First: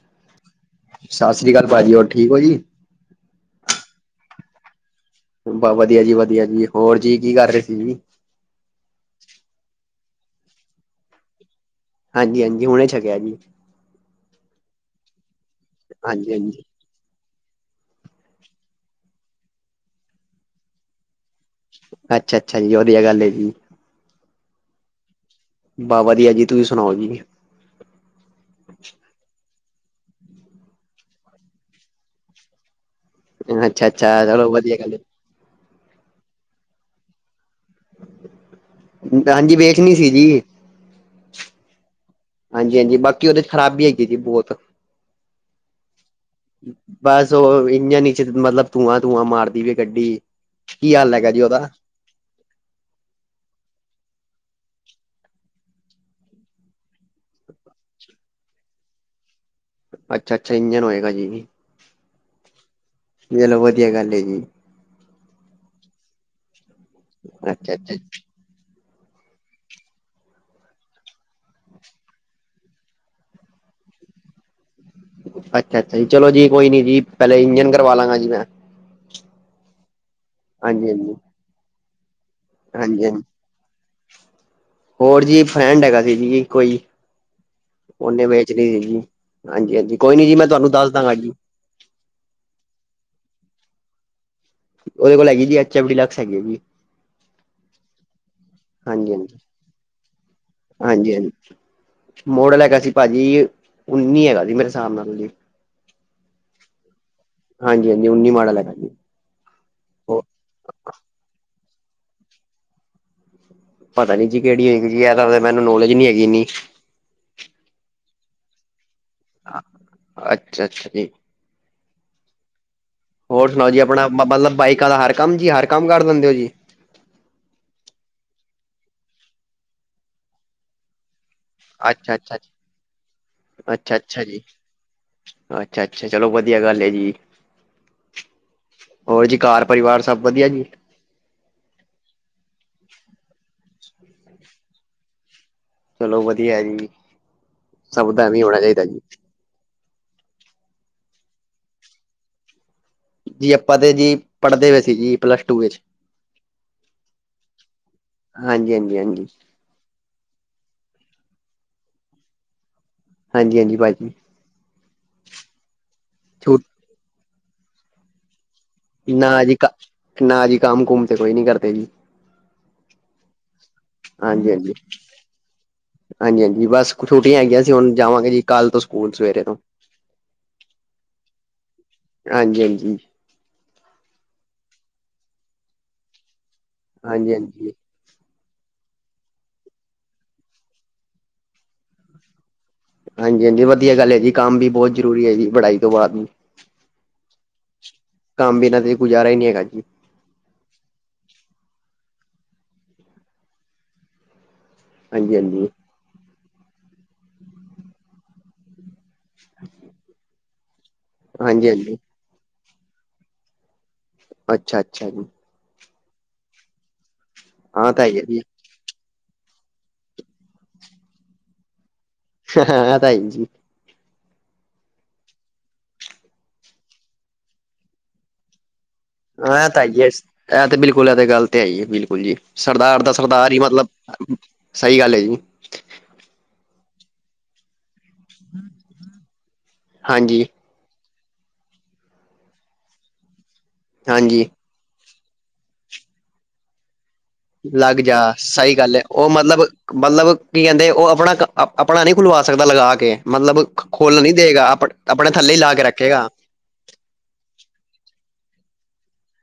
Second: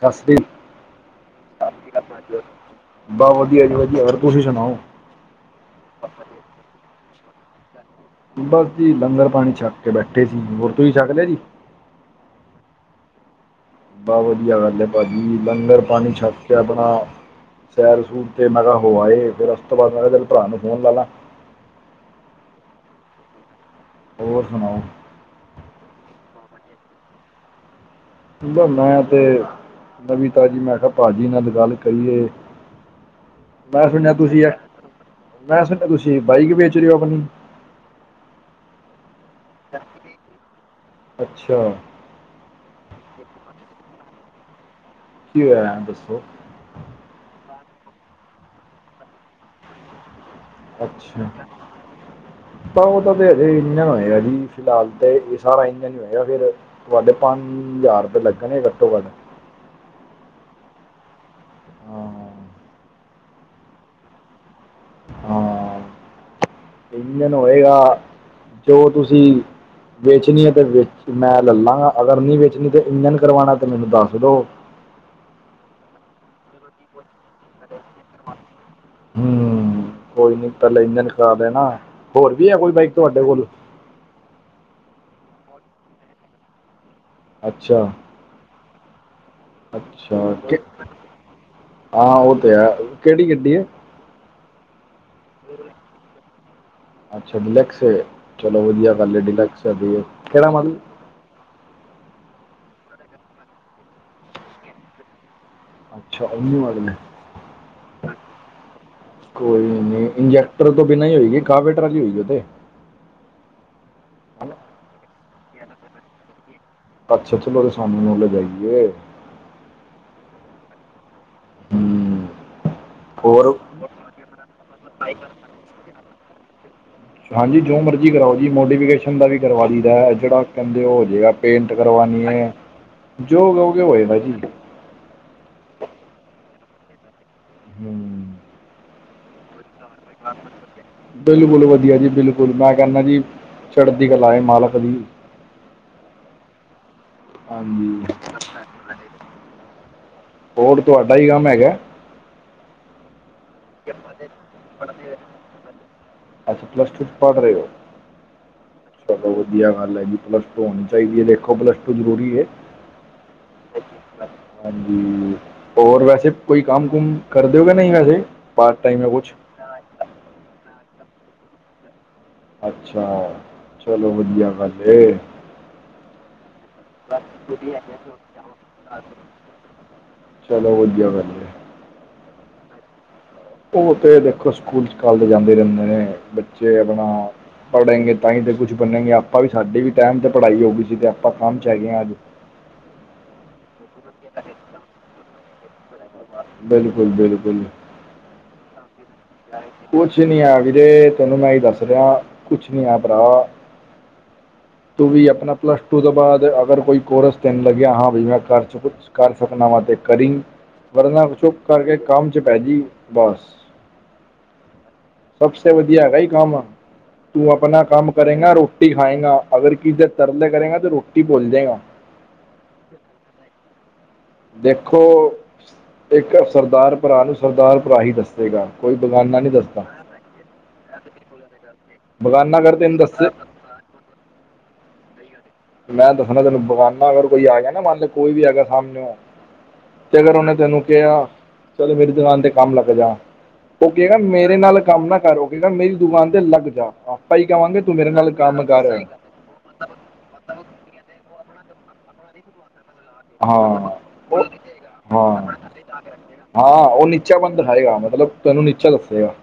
ਸਤਿ ਸ੍ਰੀ ਸਤਿ ਸ੍ਰੀ ਅਕਾਲ ਭਾਜੀ, ਹੋਰ ਠੀਕ ਹੋ ਜੀ? ਬਸ, ਵਧੀਆ ਜੀ, ਵਧੀਆ ਹੋਰ ਤੁਸੀਂ ਸੁਣਾਓ? ਬਸ ਵਧੀਆ ਜੀ- ਵਧੀਆ ਜੀ, ਹੋਰ ਜੀ ਕੀ ਕਰ ਰਹੇ ਸੀ ਜੀ? ਬਸ ਜੀ ਲੰਗਰ ਪਾਣੀ ਛਕ ਕੇ ਬੈਠੇ ਸੀ ਹੋਰ ਤੁਸੀ ਛਕ ਲਿਆ ਜੀ। ਹਾਂਜੀ ਹਾਂਜੀ ਹੁਣੇ ਛਕਿਆ ਜੀ। ਬਹੁਤ ਵਧੀਆ ਗੱਲ ਹੈ ਭਾਅ ਜੀ ਲੰਗਰ ਪਾਣੀ ਹਾਂਜੀ ਛਕ ਕੇ ਹਾਂਜੀ ਆਪਣਾ। ਸੈਰ ਸੂਰ ਤੇ ਮੈਂ ਕਿਹਾ ਹੋ ਆਏ ਫੇਰ ਉਸ ਤੋਂ ਬਾਅਦ ਮੈਂ ਕਿਹਾ ਤੇਰੇ ਭਰਾ ਨੂੰ ਫੋਨ ਲਾ ਲਾ। ਅੱਛਾ ਅੱਛਾ ਜੀ ਵਧੀਆ ਗੱਲ ਹੈ ਜੀ। ਹੋਰ ਸੁਣਾਓ। ਬਸ ਵਧੀਆ ਜੀ ਤੁਸੀ ਸੁਣਾਓ ਜੀ। ਬਸ ਮੈਂ ਤੇ ਨਵੀ ਤਾਜੀ ਮੈਂ ਕਿਹਾ ਭਾਜੀ ਨਾਲ ਗੱਲ ਕਰੀਏ। ਅੱਛਾ ਮੈਂ ਅੱਛਾ ਸੁਣਿਆ ਤੁਸੀਂ ਚਲੋ ਵਧੀਆ ਗੱਲ। ਮੈਂ ਸੁਣਿਆ ਤੁਸੀਂ ਬਾਈਕ ਵੇਚ ਰਹੇ ਹੋ ਆਪਣੀ। ਹਾਂਜੀ ਵੇਚਣੀ ਸੀ ਜੀ। ਅੱਛਾ। ਹਾਂਜੀ ਹਾਂਜੀ ਬਾਕੀ ਉਹਦੇ 'ਚ ਖ਼ਰਾਬੀ ਹੈਗੀ ਹੈ ਜੀ ਬਹੁਤ। ਕੀ ਹੋਇਆ ਦੱਸੋ। ਬਸ ਉਹ ਇੰਜਨ ਨੀਚੇ ਮਤਲਬ ਧੂੰਆਂ ਧੂੰਆਂ ਮਾਰਦੀ ਪਈ ਹੈ ਗੱਡੀ। ਕੀ ਹਾਲ ਅੱਛਾ। ਹੈਗਾ ਜੀ ਉਹਦਾ ਤਾਂ ਉਹ ਤਾਂ ਤੇ ਹਜੇ ਇੰਜਨ ਹੋਏਗਾ ਜੀ ਫਿਲਹਾਲ ਤੇ ਇਹ ਸਾਰਾ ਇੰਜਨ ਹੋਏਗਾ ਫਿਰ। ਤੁਹਾਡੇ ਪੰਜ ਹਜ਼ਾਰ ਰੁਪਏ ਲੱਗਣਗੇ ਘੱਟੋ ਘੱਟ। ਅੱਛਾ ਅੱਛਾ ਇੰਜਨ ਹੋਏਗਾ ਜੀ। ਹਾਂ ਚਲੋ ਵਧੀਆ ਗੱਲ ਹੈ ਜੀ। ਹਾਂ ਇੰਜਨ ਅੱਛਾ ਹੋਏਗਾ ਅੱਛਾ ਜੋ ਤੁਸੀਂ। ਵੇਚਣੀ ਹੈ ਤੇ ਵੇ ਮੈਂ ਲੈ ਲਾਂਗਾ ਅਗਰ ਨਹੀਂ ਵੇਚਣੀ ਤੇ ਇੰਜਣ ਕਰਵਾਉਣਾ ਤੇ ਮੈਨੂੰ ਦੱਸ ਦੋ। ਅੱਛਾ ਅੱਛਾ ਜੀ ਚਲੋ ਜੀ ਕੋਈ ਨੀ ਜੀ ਪਹਿਲੇ ਇੰਜਨ ਕਰਵਾ ਲਾਂਗਾ ਜੀ ਮੈਂ। ਹੂੰ ਕੋਈ ਨੀ ਪਹਿਲਾਂ ਹਾਂਜੀ ਹਾਂਜੀ ਇੰਜਨ ਕਰਾ ਦੇਣਾ ਹੋਰ ਵੀ ਹੈ। ਕੋਈ ਬਾਈਕ ਹਾਂਜੀ ਹਾਂਜੀ ਤੁਹਾਡੇ ਕੋਲ। ਹੋਰ ਜੀ ਫੈਂਰਡ ਹੈਗਾ ਸੀ ਜੀ ਕੋਈ। ਅੱਛਾ। ਓਨੇ ਵੇਚਣੀ ਸੀ ਜੀ ਹਾਂਜੀ ਹਾਂਜੀ ਕੋਈ ਨੀ ਅੱਛਾ ਜੀ ਮੈਂ ਕਿ- ਤੁਹਾਨੂੰ ਦੱਸ ਦਾਂਗਾ ਜੀ। ਹਾਂ ਉਹ ਤੇ ਹੈ ਕਿਹੜੀ ਗੱਡੀ ਹੈ। ਉਹਦੇ ਕੋਲ ਹੈਗੀ ਜੀ ਐਚ ਐਮ ਡੀ ਲਕਸ ਹੈਗੀ ਹੈ ਵੀ। ਅੱਛਾ ਡਿਲੈਕਸ ਹੈ। ਚਲੋ ਵਧੀਆ ਹਾਂਜੀ ਗੱਲ ਹਾਂਜੀ ਡਿਲੈਕਸ ਚਲ ਰਹੀ ਹੈ। ਕਿਹੜਾ ਮਾਡਲ। ਹਾਂਜੀ ਹਾਂਜੀ ਮੋਡਲ ਹੈਗਾ ਸੀ ਭਾਜੀ ਉਨੀ ਹੈਗਾ ਸੀ ਮੇਰੇ ਹਿਸਾਬ ਨਾਲ। ਅੱਛਾ ਉਨੀ ਮਾਡਲ ਹੈ। ਹਾਂਜੀ ਹਾਂਜੀ ਉੱਨੀ ਮਾਡਲ ਹੈਗਾ ਜੀ। ਕੋਈ ਨੀ ਇੰਜੈਕਟਰ ਤੋਂ ਬਿਨਾ ਹੀ ਹੋਏਗੀ ਕਾਵੇਟਰ ਵਾਲੀ ਹੋਏਗੀ। ਉਹ ਤੇ। ਪਤਾ ਨੀ ਜੀ ਕਿਹੜੀ ਹੋਗੀ ਜ਼ਿਆਦਤਰ ਮੈਨੂੰ ਨੌਲੇਜ ਨੀ ਹੈਗੀ ਇੰਨੀ। ਅੱਛਾ ਅੱਛਾ ਪਰ ਸਾਨੂੰ ਨੌਲੇਜ ਹੈਗੀ ਹੈ। ਹਾਂ ਅੱਛਾ ਅੱਛਾ ਜੀ। ਹੂੰ ਹੋਰ ਸੁਣਾਓ ਜੀ ਆਪਣਾ ਮਤਲਬ ਬਾਈਕਾਂ ਵਾਲਾ ਹਰ ਕੰਮ ਜੀ ਹਰ ਕੰਮ ਕਰ ਦਿੰਦੇ ਹੋ ਜੀ। ਹਾਂਜੀ ਜੋ ਮਰਜ਼ੀ ਕਰਾਓ ਜੀ ਮੋਡੀਫਿਕੇਸ਼ਨ ਦਾ ਵੀ ਕਰਵਾ ਲਈਦਾ ਜਿਹੜਾ ਕਹਿੰਦੇ ਉਹ ਹੋ ਜਾਵੇਗਾ। ਪੇਂਟ ਅੱਛਾ ਕਰਵਾਉਣੀ ਅੱਛਾ ਜੀ। ਹੈ। ਜੋ ਕਹਿਣਗੇ ਉਹ ਅੱਛਾ ਹੋਏਗਾ ਅੱਛਾ ਜੀ। ਅੱਛਾ ਅੱਛਾ ਚਲੋ ਵਧੀਆ ਗੱਲ ਹੈ ਜੀ ਹਮ ਹੋਰ ਜੀ ਘਾਰ ਪਰਿਵਾਰ ਸਭ ਵਧੀਆ ਜੀ ਬਿਲਕੁਲ ਵਧੀਆ ਜੀ ਬਿਲਕੁਲ ਮੈਂ ਕਹਿੰਨਾ ਜੀ ਚੜਦੀ ਕਲਾ ਹੈ ਮਾਲਕ ਦੀ ਚਲੋ ਵਧੀਆ ਹੈ ਜੀ ਹਾਂਜੀ ਸਬਦਾ ਐਵੀ ਹੋਣਾ ਚਾਹੀਦਾ ਜੀ ਹੋਰ ਤੁਹਾਡਾ ਕੀ ਕੰਮ ਹੈਗਾ ਹੈ ਜੀ ਆਪਾਂ ਤੇ ਜੀ ਪੜਦੇ ਪਏ ਸੀ ਜੀ ਪਲੱਸ ਟੂ ਵਿਚ ਅੱਛਾ ਪਲੱਸ ਟੂ 'ਚ ਪੜ੍ਹ ਰਹੇ ਹੋ ਹਾਂਜੀ ਹਾਂਜੀ ਹਾਂਜੀ ਵਧੀਆ ਗੱਲ ਹੈ ਜੀ ਪਲੱਸ ਟੂ ਹੋਣੀ ਚਾਹੀਦੀ ਹੈ ਦੇਖੋ ਪਲੱਸ ਟੂ ਜ਼ਰੂਰੀ ਹੈ ਹਾਂਜੀ ਹਾਂਜੀ ਭਾਜੀ ਹਾਂਜੀ ਹੋਰ ਵੈਸੇ ਕੋਈ ਛੂਟ ਕੰਮ ਕੰਮ ਕਰਦੇ ਹੋ ਕੇ ਨਹੀਂ ਵੈਸੇ ਪਾਰਟ ਟਾਈਮ ਹੈ ਨਾ ਕੁਛ ਜੀ ਕਾ ਨਾ ਜੀ ਕੰਮ ਕੁਮ ਤੇ ਕੋਈ ਨੀ ਕਰਦੇ ਜੀ ਅੱਛਾ ਚਲੋ ਹਾਂਜੀ ਵਧੀਆ ਹਾਂਜੀ ਗਲ ਏ ਹਾਂਜੀ, ਹਾਂਜੀ ਬਸ ਕੁ ਛੁਟੀਆਂ ਹੈਗੀਆਂ ਸੀ ਹੁਣ ਜਾਵਾਂਗੇ ਜੀ ਕੱਲ੍ਹ ਤੋਂ ਸਕੂਲ ਸਵੇਰੇ ਤੋਂ ਚਲੋ ਵਧੀਆ ਗਲ ਹੈ ਹਾਂਜੀ, ਹਾਂਜੀ ਉਹ ਤੇ ਦੇਖੋ ਸਕੂਲ ਸਕਾਲ ਤੇ ਜਾਂਦੇ ਰਹਿੰਦੇ ਨੇ ਬੱਚੇ ਆਪਣਾ ਹਾਂਜੀ ਹਾਂਜੀ ਪੜੇਂਗੇ ਤਾਂ ਹੀ ਤੇ ਕੁਛ ਬਣਨਗੇ ਆਪਾਂ ਵੀ ਸਾਡੀ ਵੀ ਟੈਮ ਤੇ ਪੜਾਈ ਹੋ ਗਈ ਸੀ ਤੇ ਆਪਾਂ ਕੰਮ ਚ ਹੈਗੇ ਹਾਂ ਅੱਜ ਹਾਂਜੀ- ਹਾਂਜੀ ਵਧੀਆ ਗੱਲ ਹੈ ਜੀ ਕੰਮ ਵੀ ਬਹੁਤ ਜ਼ਰੂਰੀ ਹੈ ਜੀ ਪੜਾਈ ਤੋਂ ਬਾਅਦ ਬਿਲਕੁਲ -ਬਿਲਕੁਲ ਕੰਮ ਬਿਨਾਂ ਤੇ ਗੁਜ਼ਾਰਾ ਹੀ ਨੀ ਹੈਗਾ ਜੀ ਕੁਛ ਨੀ ਆ ਵੀਰੇੇ ਤੈਨੂੰ ਮੈਂ ਹੀ ਦੱਸ ਰਿਹਾ ਕੁਛ ਨੀ ਆ ਭਰਾ ਤੂੰ ਵੀ ਹਾਂਜੀ ਆਪਣਾ ਹਾਂਜੀ ਪਲੱਸ ਟੂ ਤੋਂ ਬਾਅਦ ਅਗਰ ਕੋਈ ਕੋਰਸ ਤੈਨੂੰ ਲੱਗਿਆ ਹਾਂ ਵੀ ਮੈਂ ਕਰ [unintelligible] ਕਰ ਸਕਨਾਵਾਂ ਤੇ ਕਰੀ, ਵਰਨਾ ਚੁੱਪ ਹਾਂਜੀ ਕਰਕੇ ਹਾਂਜੀ ਕੰਮ ਚ ਪੈਜੀ ਬਸ ਅੱਛਾ, ਅੱਛਾ ਜੀ ਸਭਸੇ ਵਧੀਆ ਹੈਗਾ ਹੀ ਕੰਮ, ਤੂੰ ਆਪਣਾ ਹਾਂ ਤਾਂ ਕੰਮ ਹੀ ਹੈ ਜੀ ਕਰੇਗਾ ਰੋ ਟੀ ਖਾਏਂਗਾ ਅਗਰ ਕਿਸੀ ਦੇ ਤਰਲੇ ਕਰੇਗਾ ਤੇਂ ਰੋਟੀ ਭੁਲ ਜਾਏਗਾ [unintelligible] ਜੀ ਦੇਖੋ ਇੱਕ ਸਰਦਾਰ ਭਰਾ ਨੂੰ ਸਰਦਾਰ ਭਰਾ ਹੀ ਦੱਸੇਗਾ ਕੋਈ ਬਗਾਨਾ ਨਹੀਂ ਐ ਤਾਂ ਦੱਸਦਾ ਹੈਈ ਏ ਇਹ ਤੇ ਬਿਲਕੁਲ ਇਹ ਤੇ ਗੱਲ ਤੇ ਹੈਈ ਹੈ ਬਿਲਕੁਲ ਜੀ ਬਗਾਨਾ ਅਗਰ ਤੈਨੂੰ ਸਰਦਾਰ ਦਾ ਦੱਸੇ ਸਰਦਾਰ ਹੀ ਮਤਲਬ [unintelligible] ਸਹੀ ਗੱਲ ਹੈ ਜੀ ਮੈਂ ਦੱਸਣਾ ਤੈਨੂੰ ਬਗਾਨਾ ਅਗਰ ਕੋਈ ਆਏਗਾ ਨਾ ਮੰਨ ਕੋਈ ਵੀ ਹੈਗਾ ਸਾਮਨੇਉ ਤੇ ਅਗਰ ਹਾਂਜੀ ਉਹਨੇ ਤੈਨੂੰ ਕਿਹਾ ਚਲੋ ਮੇਰੀ ਦੁਕਾਨ ਤੇ ਕੰਮ ਲੱਗ ਜਾ ਉਹ ਕਹੇਗਾ ਹਾਂਜੀ ਮੇਰੇ ਨਾਲ ਕੰਮ ਨਾ [unintelligible] ਹੋਗੇਗਾ ਮੇਰੀ ਦੁਕਾਨ ਤੇ ਲੱਗ ਜਾ ਆਪ ਲਗ ਜਾ ਸਹੀ ਗੱਲ ਹੈ ਉਹ ਮਤਲਬ ਮਤਲਬ ਕੀ ਕਹਿੰਦੇ ਉਹ ਆਪਣਾ ਕ, ਆਪਣਾ ਨਹੀਂ ਖੁਲਵਾ ਸਕਦਾ ਲਗਾ ਕੇ ਕੇ ਮਤਲਬ ਹਾਂ ਖੋਲਣ ਨੀ ਦੇਗਾ ਆਪਣਾ, ਆਪਣੇ ਹਾਂ ਥੱਲੇ ਲਾ ਕੇ ਰੱਖੇਗਾ ਹਾਂ ਉਹ ਨੀਚਾ ਪਨ ਦਿਖਾਏਗਾ ਮਤਲਬ ਤੈਨੂੰ ਨੀਚਾ ਦੱਸੇਗਾ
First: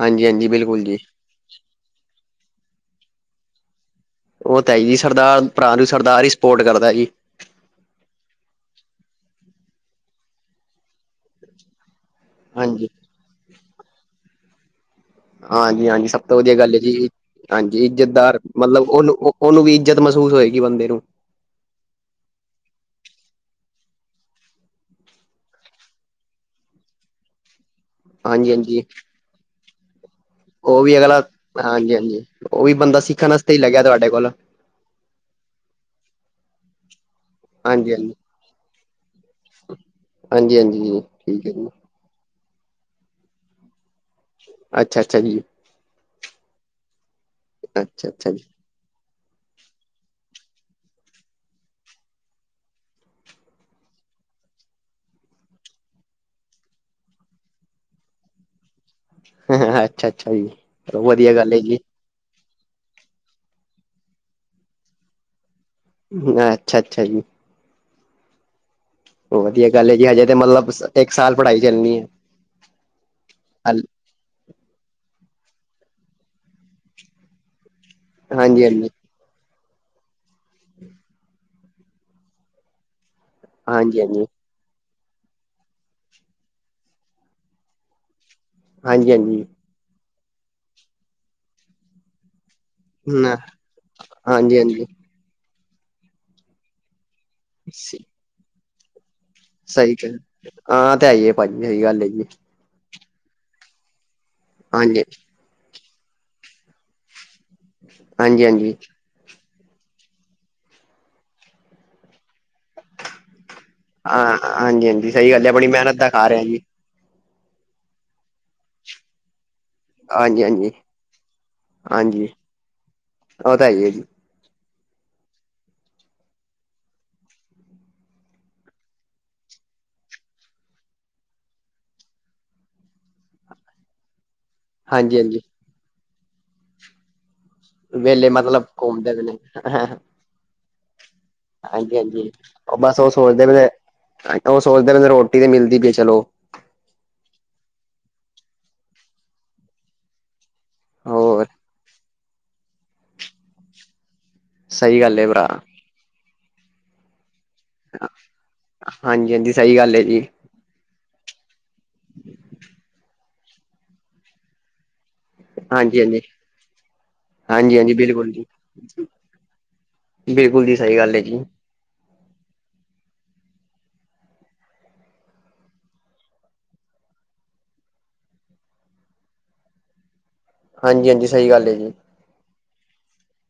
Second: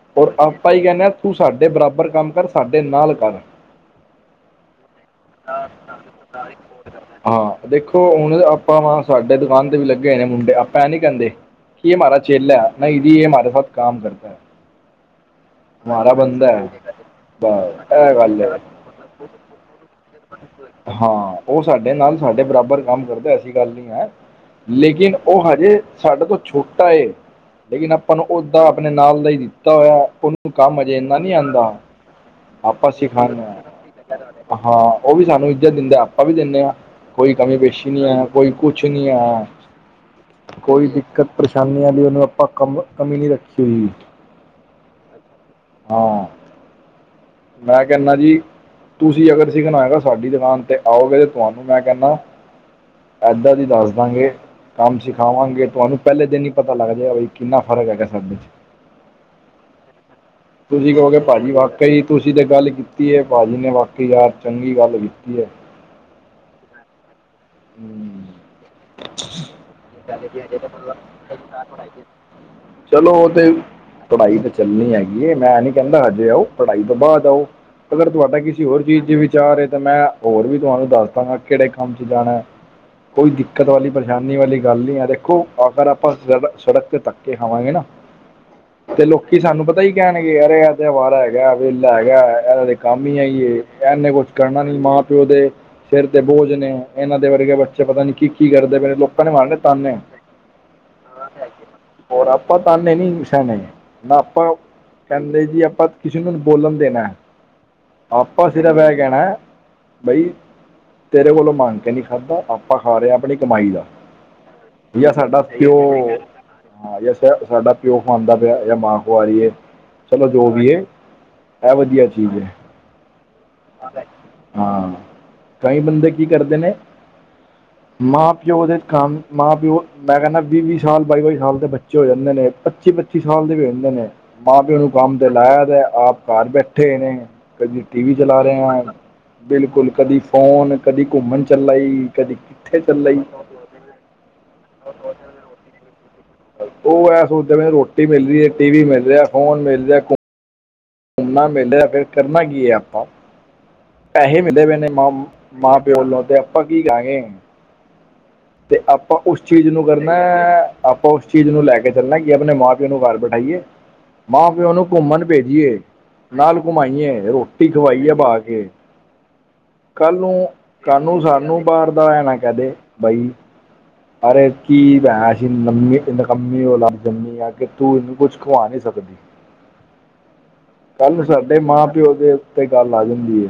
ਹਾਂਜੀ ਹੋਰ ਹਾਂਜੀ ਆਪਾਂ ਹੀ ਬਿਲਕੁਲ ਜੀ ਕਹਿੰਨੇ ਹਾਂ, ਤੂੰ ਸਾਡੇ ਬਰਾਬਰ ਕੰਮ ਕਰ ਸਾਡੇ ਨਾਲ ਕਰ ਉਹ ਤਾਂ ਹੈ ਜੀ ਸਰਦਾਰ ਭਰਾ ਨੂੰ ਸਰਦਾਰ ਹੀ ਸਪੋਰਟ ਕਰਦਾ ਹੈ ਜੀ ਹਾਂ ਦੇਖੋ ਹੁਣ ਆਪਾਂ ਵਾਂ ਸਾਡੇ ਦੁਕਾਨ ਤੇ ਵੀ ਲੱਗੇ ਹੋਏ ਨੇ ਮੁੰਡੇ ਆਪਾਂ ਐਂ ਨੀ ਕਹਿੰਦੇ ਕੀ ਹਮਾਰਾ ਚੇਲਾ ਹੈ ਹਾਂਜੀ ਨਹੀ ਜੀ ਯੇ ਹਮਾਰੇ ਸਾਥ ਕਾਮ ਕਰਤਾ ਹੈ ਹਾਂਜੀ -ਹਾਂਜੀ ਸਭ ਤੋਂ ਵਧੀਆ ਗਲ ਹੈ ਜੀ ਹਾਂਜੀ ਬਸ ਇਹ ਇੱਜ਼ਤਦਾਰ ਗੱਲ ਹੈ ਮਤਲਬ ਉਹਨੂੰ ਉਹਨੂੰ ਵੀ ਇੱਜ਼ਤ ਮਹਿਸੂਸ ਹੋਏਗੀ ਬੰਦੇ ਨੂੰ ਹਾਂ ਉਹ ਸਾਡੇ ਨਾਲ ਸਾਡੇ ਬਰਾਬਰ ਕੰਮ ਕਰਦਾ ਐਸੀ ਗੱਲ ਨਹੀਂ ਹੈ ਲੇਕਿਨ ਉਹ ਹਜੇ ਸਾਡੇ ਤੋਂ ਛੋਟਾ ਏ ਲੇਕਿਨ ਆਪਾਂ ਹਾਂਜੀ ਓਦਾ ਹਾਂਜੀ ਆਪਣੇ ਨਾਲ ਦਾ ਹੀ ਦਿੱਤਾ ਹੋਇਆ ਉਹਨੂੰ ਕੰਮ ਉਹ ਵੀ ਅਜੇ ਇੰਨਾ ਅਗਲਾ ਨੀ ਆਂਉਦਾ, ਹਾਂਜੀ ਹਾਂਜੀ ਉਹ ਵੀ ਆਪਾ ਬੰਦਾ ਸਿੱਖਣ ਵਾਸਤੇ ਸਿਖਾਣਾ ਹੀ ਲੱਗਿਆ ਤੁਹਾਡੇ ਕੋਲ ਹਾਂ ਉਹ ਵੀ ਸਾਨੂੰ ਇੱਜਤ ਦਿੰਦੇ ਆਪਾਂ ਵੀ ਦਿੰਦੇ ਹਾਂ ਕੋਈ ਕਮੀ ਪੇਸ਼ੀ ਹਾਂਜੀ ਨੀ ਹਾਂਜੀ ਹੈ ਕੋਈ ਕੁਛ ਨੀ ਆ, ਹਾਂਜੀ ਹਾਂਜੀ ਕੋਈ ਜੀ ਦਿੱਕਤ ਠੀਕ ਹੈ ਜੀ ਪਰੇਸ਼ਾਨੀ ਆ ਦੀ ਉਹਨੂੰ- ਆਪਾਂ ਕਮ ਕਮੀ ਨਹੀ ਰੱਖੀ ਹੋਈ਼। ਅੱਛਾ, ਅੱਛਾ ਜੀ। ਹਾਂ ਮੈਂ ਅੱਛਾ ਕਹਿੰਦਾ ਅੱਛਾ ਜੀ- ਤੁਸੀਂ ਅਗਰ ਸਿਖਨਾ ਹੋਏਗਾ ਸਾਡੀ ਦੁਕਾਨ ਤੇ ਆਓਗੇ, ਤੇ ਤੁਹਾਨੂੰ ਮੈਂ ਕਹਿੰਦਾ- ਏਦਾਂ ਦੀ ਦੱਸ ਦਵਾਂਗੇ- ਕੰਮ ਸਿਖਾਵਾਂਗੇ ਤੁਹਾਨੂੰ ਪਹਿਲੇ ਦਿਨ ਹੀ ਪਤਾ ਲੱਗ ਜਾਏਗਾ ਬਿ ਕਿੰਨਾ ਫ਼ਰਕ ਹੈਗਾ ਸਾਡੇ ਚ। ਹ ਅੱਛਾ ਅੱਛਾ ਜੀ ਤੁਸੀਂ ਕਹੋਗੇ ਵਧੀਆ ਭਾਜੀ ਗੱਲ ਹੈ ਜੀ। ਵਾਕਈ ਤੁਸੀਂ ਤਾਂ ਗੱਲ ਕੀਤੀ ਹੈ ਭਾਜੀ ਨੇ ਵਾਕੇ ਯਾਰ ਚੰਗੀ ਗੱਲ ਕੀਤੀ ਹੈ। ਅੱਛਾ, ਅੱਛਾ ਜੀ। [unintelligible] ਉਹ ਵਧੀਆ ਗੱਲ ਹੈਜੀ। ਹਜੇ ਤੇ ਮਤਲਬ ਇੱਕ ਸਾਲ ਪੜ੍ਹਾਈ ਚੱਲਣੀ ਹੈ। ਚਲੋ ਉਹ ਤੇ- ਹਲ ਪੜ੍ਹਾਈ ਤਾਂ ਚੱਲਣੀ ਹੈਗੀ ਏ, ਮੈਂ ਨੀ ਕਹਿੰਦਾ ਹਜੇ ਆਓ ਪੜ੍ਹਾਈ ਤੋਂ ਬਾਅਦ ਆਓ। ਅਗਰ ਤੁਹਾਡਾ ਹਾਂਜੀ ਕਿਸੇ ਹੋਰ ਹਾਂਜੀ ਚੀਜ਼ ਚ ਵਿਚਾਰ ਏ, ਤਾਂ ਮੈਂ ਹੋਰ ਵੀ ਤੁਹਾਨੂੰ ਦੱਸ ਦਾਂਗਾ। ਕਿਹੜੇ ਕੰਮ ਚ ਜਾਣਾ, ਕੋਈ ਦਿੱਕਤ ਵਾਲੀ ਹਾਂਜੀ ਹਾਂਜੀ ਪਰੇਸ਼ਾਨੀ ਵਾਲੀ ਗੱਲ ਨਹੀਂ ਹੈ। ਦੇਖੋ- ਅਗਰ ਆਪਾਂ ਸੜ ਸੜਕ ਤੇ ਧੱਕੇ ਖਵਾਂਗੇ ਨਾ, ਤੇ ਹਾਂਜੀ ਲੋਕੀ ਹਾਂਜੀ ਸਾਨੂੰ ਪਤਾ- ਕਈ ਕੈਨ ਗੇ ਅਰੇ ਐ ਤਾਂ ਅਵਾਰਾ ਹੈਗੈ ਵੇਲਾ ਹੈਗਾ ਇਦਾ ਤਾਂ ਕੰਮ ਹੀ ਹਮ ਏਹੀ ਏ ਇਨੇ ਕੁਛ ਹਾਂਜੀ ਕਰਨਾ ਨੀ ਹਾਂਜੀ ਮਾਂ ਪਿਓ ਦੇ ਸਿਰ ਤੇ ਬੋਝ ਨੇ, ਇਹਨਾਂ ਦੇ ਵਰਗੇ ਬੱਚੇ ਪਤਾ ਨੀ ਕੀ-ਕੀ ਕਰਦੇ ਪੇ ਲੋਕ ਸਹੀ ਕਿਹਾ। ਹਾਂ, ਤੇ ਏਹੀ ਏ ਭਾਜੀ ਸਹੀ ਗੱਲ ਹੈ ਜੀ। ਔਰ ਆਪਾਂ ਤਾਂਨੇ ਨੀ ਸਹਿਣੇ, ਨਾ ਆਪਾਂ ਹਾਂਜੀ ਕਹਿੰਦੇ ਜੀ ਆਪਾਂ ਕਿਸੇ ਨੂੰ ਨੀ ਬੋਲਣ ਦੇਣਾ ਹੈ। ਹਾਂਜੀ ਆਪਾ ਹਾਂਜੀ ਸਿਰਫ ਐ ਕਿਹਨੈ ਬਈ, ਤੇਰੇ ਕੋਲੋਂ ਮੰਗ ਕੇ ਨਹੀਂ ਖਾਧਾ ਆਪਾਂ ਖਾ ਰਹੇ ਹਾਂ ਆਪਣੀ ਕਮਾਈ ਦਾ। ਹਾਂ, ਹਾਂਜੀ ਹਾਂਜੀ ਜਾਂ ਸਹੀ ਸਾਡਾ ਗੱਲ ਹੈ। ਬੜੀ ਪਿਓ ਮਿਹਨਤ ਦਾ ਖਾ ਰਿਹਾ ਜੀ। ਹਾਂ, ਯਾ ਸਿਰਫ ਸਾਡਾ ਪਿਓ ਖਵਾਉਂਦਾ ਪਿਆ ਯਾ ਮਾਂ ਖਵਾ ਰਹੀ ਏ। ਚਲੋ ਹਾਂਜੀ ਜੋ ਵੀ ਹਾਂਜੀ ਏ। ਇਹ ਵਧੀਆ ਚੀਜ਼ ਏ। ਓ ਤੇ ਹੈ ਹੀ ਏ ਜੀ। ਹਾਂ, ਕਈ ਬੰਦੇ ਕੀ ਕਰਦੇ ਨੇ? ਮਾਂ-ਪਿਓ ਉਹਦੇ ਕੰਮ, ਮਾਂ-ਪਿਓ ਮੈਂ ਕਹਿੰਦਾ ਵੀਹ ਵੀਹ ਸਾਲ ਬਾਈ ਬਾਈ ਸਾਲ ਦੇ ਬੱਚੇ ਹੋ ਜਾਂਦੇ ਨੇ, ਪੱਚੀ ਪੱਚੀ ਸਾਲ ਦੇ ਵੀ ਹੋ ਜਾਂਦੇ ਨੇ। ਮਾਂ ਪਿਓ ਨੂੰ ਹਾਂਜੀ ਕੰਮ ਤੇ ਹਾਂਜੀ ਲਾਇਆ ਦੈ, ਤੇ ਆਪ ਘਰ ਬੈਠੇ ਨੇ। ਕਦੀ ਟੀਵੀ ਵਿਹਲੇ ਚਲਾ ਰਹੇ ਮਤਲਬ ਆ, ਘੁੰਮਦੇ ਪਏ ਨੇ ਬਿਲਕੁਲ ਕਦੀ ਫੋਨ ਕਦੀ ਘੁੰਮਣ ਚੱਲਈ ਹਾਂਜੀ, ਹਾਂਜੀ ਕਦੀ ਉਹ ਕਿੱਥੇ ਬਸ ਉਹ ਚੱਲਈ ਸੋਚਦੇ ਪਏ, ਉਹ ਸੋਚਦੇ ਪਏ ਨੇ ਰੋਟੀ ਤੇ ਮਿਲਦੀ ਪਈ ਚਲੋ ਉਹ ਏਹ ਸੋਚਦਾ ਪਿਆ ਸੀ। ਰੋਟੀ ਮਿਲ ਰਹੀ ਹੈ, ਟੀ ਵੀ ਮਿਲ ਰਿਹਾ, ਫੋਨ ਮਿਲ ਰਿਹਾ। ਸੁਨਾ ਹੋਰ ਮਿਲਲੇ, ਫਿਰ ਕਰਨਾ ਕੀ ਐ ਆਪਾਂ? ਪੈਹੇ ਮਿਲੇ ਪਏ ਨੇ, ਸਹੀ ਮਾਂ, ਗੱਲ ਹੈ ਭਰਾ ਮਾਂ-ਪਿਓ ਲੋਂ ਤੇ ਆਪਾਂ ਕੀ ਗਾਗੇ? ਤੇ, ਆਪਾਂ ਹਾਂਜੀ ਉਸ ਹਾਂਜੀ ਚੀਜ਼ ਸਹੀ ਨੂੰ ਗੱਲ ਹੈ ਕਰਨਾ ਜੀ ਐਐਐ। ਆਪਾਂ ਉਸ ਚੀਜ਼ ਨੂੰ ਲੈ ਕੇ ਚੱਲਣਾ, ਕਿ ਆਪਣੇ ਮਾਂ-ਪਿਓ ਨੂੰ ਬਾਹਰ ਬਠਾਈਏ। ਮਾਂ ਪਿਓ ਨੂੰ ਘੁੰਮਣ ਭੇਜੀਏ, ਹਾਂਜੀ ਹਾਂਜੀ ਨਾਲ ਘੁਮਾਈਏ ਰੋਟੀ ਹਾਂਜੀ ਹਾਂਜੀ ਖਵਾਈਏ ਬਿਲਕੁਲ ਬਾ ਜੀ ਕੇ। ਕੱਲ ਨੂੰ ਬਿਲਕੁਲ ਜੀ ਸਹੀ ਕੱਲ ਗੱਲ ਨੂੰ ਹੈ ਜੀ ਸਾਨੂੰ ਬਾਹਰ ਦਾ ਆ ਨਾ ਕਹਿੰਦੇ ਬਾਈ। ਅ ਕੀ ਭੈਂੰ ਨਿਕੰਮੀ ਜੰਮੀ ਆ ਕਿ ਤੂੰ ਇਹਨੂੰ ਕੁਛ ਘੁੰਮਾ ਨੀ ਸਕਦਾ। ਹਾਂਜੀ ਕੱਲ ਨੁ ਹਾਂਜੀ ਸਹੀ ਸਾਡੇ ਗੱਲ ਹੈ ਮਾਂ ਜੀ ਪਿਓ ਦੇ ਉੱਤੇ ਗੱਲ ਆ ਜਾਂਦੀ ਏ।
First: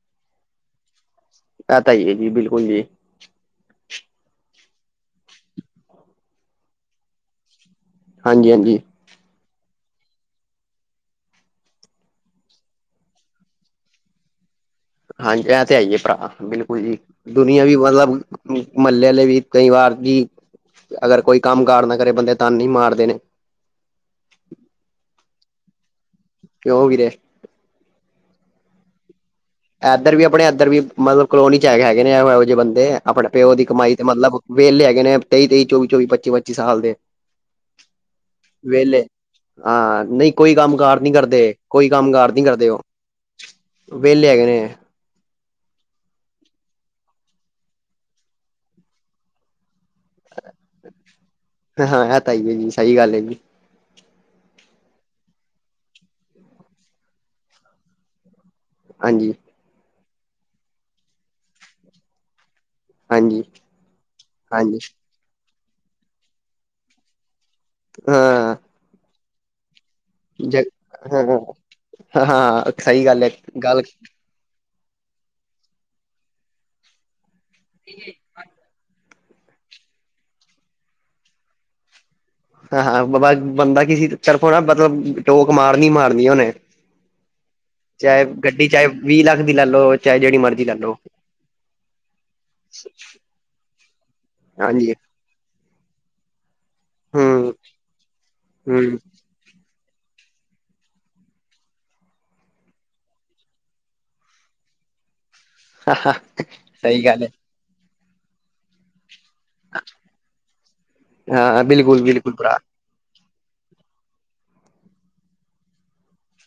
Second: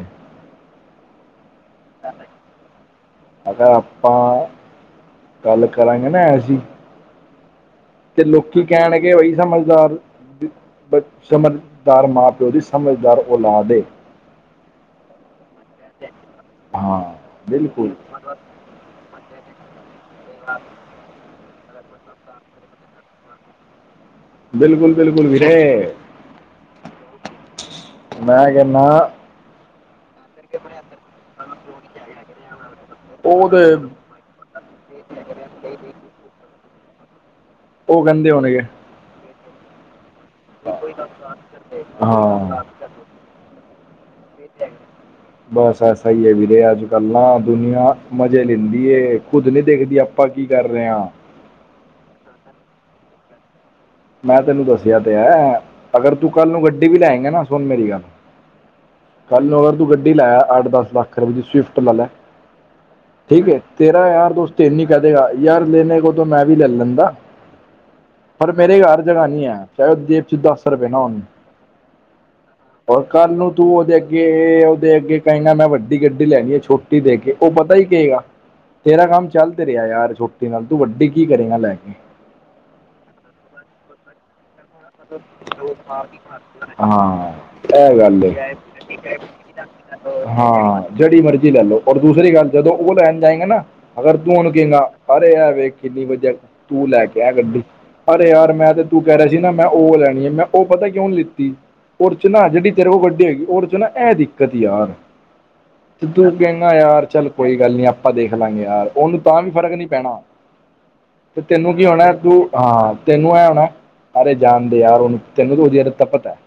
ਇਹ ਤਾਂ ਹੈ ਹੀ ਐ, ਜੀ। ਬਿਲਕੁਲ ਜੀ। ਅਗਰ ਆਪਾਂ ਗੱਲ ਕਰਾਂਗੇ ਨਾ ਐਸੀ ਤੇ ਹਾਂਜੀ ਲੋਕੀ ਹਾਂਜੀ ਕਹਿਣਗੇ ਬਾਈ, ਸਮਝਦਾਰ ਸਮਝਦਾਰ ਮਾਂ-ਪਿਓ ਦੀ ਸਮਝਦਾਰ ਔਲਾਦ ਏ। ਹਾਂਜੀ, ਐ ਤੇ ਹੈ ਈ ਏ ਭਰਾ, ਬਿਲਕੁਲ ਜੀ। ਹਾਂ ਦੁਨੀਆਂ ਵੀ ਬਿਲਕੁਲ ਮਤਲਬ ਮਹੱਲੇ ਅਲੇ ਵੀ ਕਈ ਵਾਰ ਜੀ। ਹਾਂ। ਅਗਰ ਕੋਈ ਕੰਮ ਕਾਰ ਨਾ ਕਰੇ ਬੰਦੇ ਤਾਨੇ ਹੀ ਮਾਰਦੇ ਨੇ ਬਿਲਕੁਲ, ਬਿਲਕੁਲ ਵੀਰੇੈ ਕਿਉ ਵੀਰੇ ਮੈਂ ਕਹਿਣਾ ਇੱਧਰ ਵੀ ਆਪਣੇ ਇੱਧਰ ਵੀ ਮਤਲਬ ਕਲੋਨੀ ਚ ਹੈ ਹੈਗੇ ਨੇ, ਇਹੋ ਜਿਹੇ ਬੰਦੇ ਆਪਣੇ ਪਿਓ ਉਹਦੇ ਦੀ ਕਮਾਈ ਤੇ ਮਤਲਬ ਵਿਹਲੇ ਹੈਗੇ ਨੇ ਤੇਈ ਤੇਈ, ਚੌਵੀ, ਚੌਵੀ ਪੱਚੀ, ਪੱਚੀ ਸਾਲ ਦੇ ਉਹ ਕਹਿੰਦੇ ਹੋਣਗੇ ਵੇਹਲੇ ਹਾਂ ਨਹੀਂ ਕੋਈ ਕੰਮ ਕਾਰ ਨਹੀਂ ਕਰਦੇ ਕੋਈ ਕੰਮ ਕਾਰ ਨੀ ਹਾਂ ਕਰਦੇ ਉਹ ਵਿਹਲੇ ਹੈਗੇ ਨੇ [inaudible] ਬਸ ਐਸਾ ਹੀ ਵੀਰੇ ਅੱਜ ਕੱਲ ਨਾ ਦੁਨੀਆਂ ਮਜੇ ਲੈਂਦੀ ਖੁੱਦ ਨੀ ਦੇਖਦੀ ਆਪਣਾ ਆਪਾਂ ਕੀ ਕਰ ਰਹੇ ਹਾਂ। ਹਾਂ ਇਹ ਤਾਂ ਹੈ ਈ ਏ, ਜੀ ਸਹੀ ਗੱਲ ਹੈ ਜੀ। ਮੈਂ ਤੈਨੂੰ ਦੱਸਿਆ ਤੇ ਹੈ ਅਗਰ ਤੂੰ ਕੱਲ ਨੂੰ ਗੱਡੀ ਵੀ ਲਏਗਾ ਨਾ ਸੁਣ ਮੇਰੀ ਗੱਲ ਹਾਂਜੀ ਕੱਲ ਨੂੰ ਅਗਰ ਤੂੰ ਗੱਡੀ ਲੈ ਅੱਠ ਦਸ ਲੱਖ ਰੁਪਏ ਦੀ ਸਵਿਫਟ ਲਾ ਲੈ ਹਾਂਜੀ ਠੀਕ ਹੈ, ਤੇਰਾ ਯਾਰ ਦੋਸਤ ਤੇਨੂੰ ਹਾਂਜੀ ਹੀ ਕਹਿ ਦੇਗਾ ਯਾਰ ਲੈਣੇ ਕੋਲ ਤਾਂ ਮੈਂ ਵੀ ਲੈ ਲੈਂਦਾ। ਹਾਂ। ਇਹ ਹਰ ਜਗ੍ਹਾ ਨੀ ਹੈ [unintelligible] ਜ ਦਸ ਰੁਪਏ ਨਾ ਹੋਣ ਹਾਂ ਹਾਂ ਔਰ ਸਹੀ ਗੱਲ ਹੈ ਕੱਲ ਨੂੰ ਤੂੰ ਗੱਲ ਉਹਦੇ ਅੱਗੇ ਉਹਦੇ ਅੱਗੇ ਕਹੇਗਾ ਮੈਂ ਵੱਡੀ ਗੱਡੀ ਲੈਣੀ ਹੈ ਛੋਟੀ ਦੇ ਕੇ ਉਹ ਪਤਾ ਹੀ ਕੇਗਾ ਤੇਰਾ ਕੰਮ ਚੱਲ ਤੇ ਰਿਹਾ ਯਾਰ ਛੋਟੇ ਨਾਲ ਤੂੰ ਵੱਡੀ ਕੀ ਕਰੇਗਾ ਲੈ ਕੇ ਹਾਂ, ਹਾਂ ਬਾ ਬੰਦਾ ਕਿਸੇ ਤਰਫੋਂ ਨਾ ਮਤਲਬ ਟੋਕ ਮਾਰਨੀ ਮਾਰਨੀ ਉਹਨੇ ਹਾਂ ਇਹ ਗੱਲ ਚਾਹੇ ਏ। ਗੱਡੀ ਚਾਹੇ ਵੀਹ ਲੱਖ ਦੀ ਲੈ ਲਓ ਚਾਹੇ ਜਿਹੜੀ ਮਰਜ਼ੀ ਲੈ ਹਾਂ ਲਓ ਜਿਹੜੀ ਮਰਜੀ ਲੈ ਲੋ ਔਰ ਦੂਸਰੀ ਗੱਲ ਜਦੋਂ ਉਹ ਲੈਣ ਜਾਏਗਾ ਨਾ ਅਗਰ ਤੂੰ ਹੁਣ ਕਹੇਗਾ ਹਾਂਜੀ ਅਰੇ ਯਾਰ ਵੇਖ ਕਿੰਨੀ ਵਧੀਆ ਤੂੰ ਲੈ ਕੇ ਆ ਹਮ ਗੱਡੀ ਅਰੇ ਯਾਰ ਮੈਂ ਤੇ ਹਮ ਤੂੰ ਕਹਿ ਰਿਹਾ ਸੀ ਨਾ ਮੈਂ ਉਹ ਲੈਣੀ ਹੈ ਮੈਂ ਉਹ ਪਤਾ ਕਿਉਂ ਨੀ ਲਿੱਤੀ ਉਹ ਚ ਨਾ ਜਿਹੜੀ ਤੇਰੇ ਕੋਲ ਗੱਡੀ ਹੋਗੀ ਉਹ ਚ ਨਾ ਐ ਇਹ ਦਿੱਕਤ ਯਾਰ ਤੇ ਤੂੰ ਕਹਿੰਦਾ ਸਹੀ ਯਾਰ ਗੱਲ ਹੈ। ਚੱਲ ਕੋਈ ਗੱਲ ਨੀ ਆਪਾਂ ਦੇਖ ਲਾਂਗੇ ਯਾਰ ਉਹਨੂੰ ਤਾਂ ਵੀ ਫਰਕ ਨੀ ਪੈਣਾ ਤੇ ਹਾਂ ਤੈਨੂੰ ਕੀ ਬਿਲਕੁਲ ਹੋਣਾ ਬਿਲਕੁਲ ਤੂੰ ਭਰਾ ਹਾਂ ਤੈਨੂੰ ਐਂ ਹੋਣਾ ਸਾਰੇ ਜਾਣਦੇ ਯਾਰ ਉਹਨੂੰ ਤੈਨੂੰ ਉਹ ਜ ਤਪਤ ਹੈ।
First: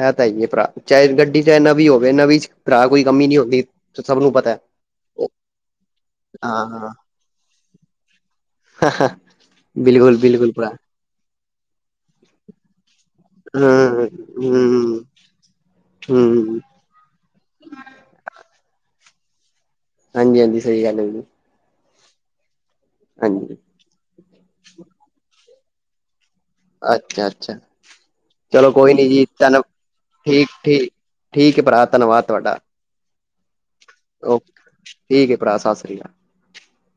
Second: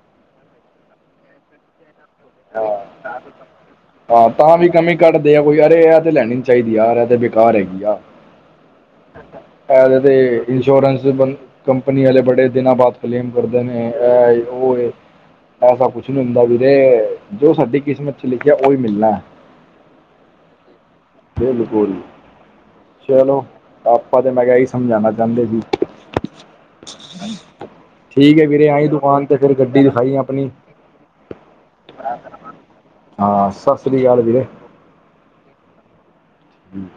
ਹੈ ਤਾਂ ਹੀ ਹੈ ਭਰਾ ਚਾਹੇ ਗੱਡੀ ਚਾਹੇ ਨਵੀਂ ਹੋਵੇ ਨਵੀ ਹਾਂ ਤਾਂ ਵੀ ਕਮੀ ਹੈ। ਘੱਟਦੇ ਆ ਕੋਈ ਯਾਰ ਇਹ ਤੇ ਲੈਣੀ ਚਾਹੀਦੀ ਹਾਂ ਯਾਰ ਏ ਤੇ ਬੀ ਬੇਕਾਰ ਹੈਗੀ ਆ। ਹਾਂ, ਹਾਂ ਪਿਹਲੇ ਤੇ ਇੰਸ਼ੋਰੈਂਸ ਬ ਕੰਪਨੀ ਵਾਲੇ ਬੜੇ ਦਿਨਾਂ ਬਾਅਦ ਕਲੇਮ ਕਰਦੇ ਨੇ ਹੂੰ ਇਹ ਉਹ ਏ ਹੂੰ ਐਸਾ ਕੁਛ ਨੀ ਹੁੰਦਾ ਹੂੰ ਵੀਰੇ ਜੋ ਸਾਡੀ ਕਿਸਮਤ ਚ ਲਿਖਿਆ ਉਹ ਹੀ ਮਿਲਣਾ। ਹਾਂਜੀ, ਹਾਂਜੀ ਸਹੀ ਗੱਲ ਹੈ। ਵੀਰੇ ਬਿਲਕੁਲ ਚਲੋ ਹਾਂਜੀ ਆਪਾਂ ਤੇ ਮੈਂ ਕਿਹਾ ਇ ਹੀ ਸਮਝਾਉਣਾ ਚਾਹੁੰਦੇ ਜੀ। ਅੱਛਾ ਅੱਛਾ ਠੀਕ ਹੈ, ਵੀਰੇ ਚਲੋ ਆਈ ਕੋਈ ਨੀ ਜੀ ਦੁਕਾਨ ਤੇ ਫੇਰ ਤੁਹਾਨੂੰ ਗੱਡੀ ਦਿਖਾਈ ਠੀਕ ਆਪਣੀ। ਠੀਕ ਠੀਕ ਹੈ ਭਰਾ ਧੰਨਵਾਦ ਤੁਹਾਡਾ ਹਾਂ ਸ ਓਕੇ ਠੀਕ ਹੈ, ਭਰਾ ਸਤਿ ਸ੍ਰੀ ਅਕਾਲ। ਹਮ।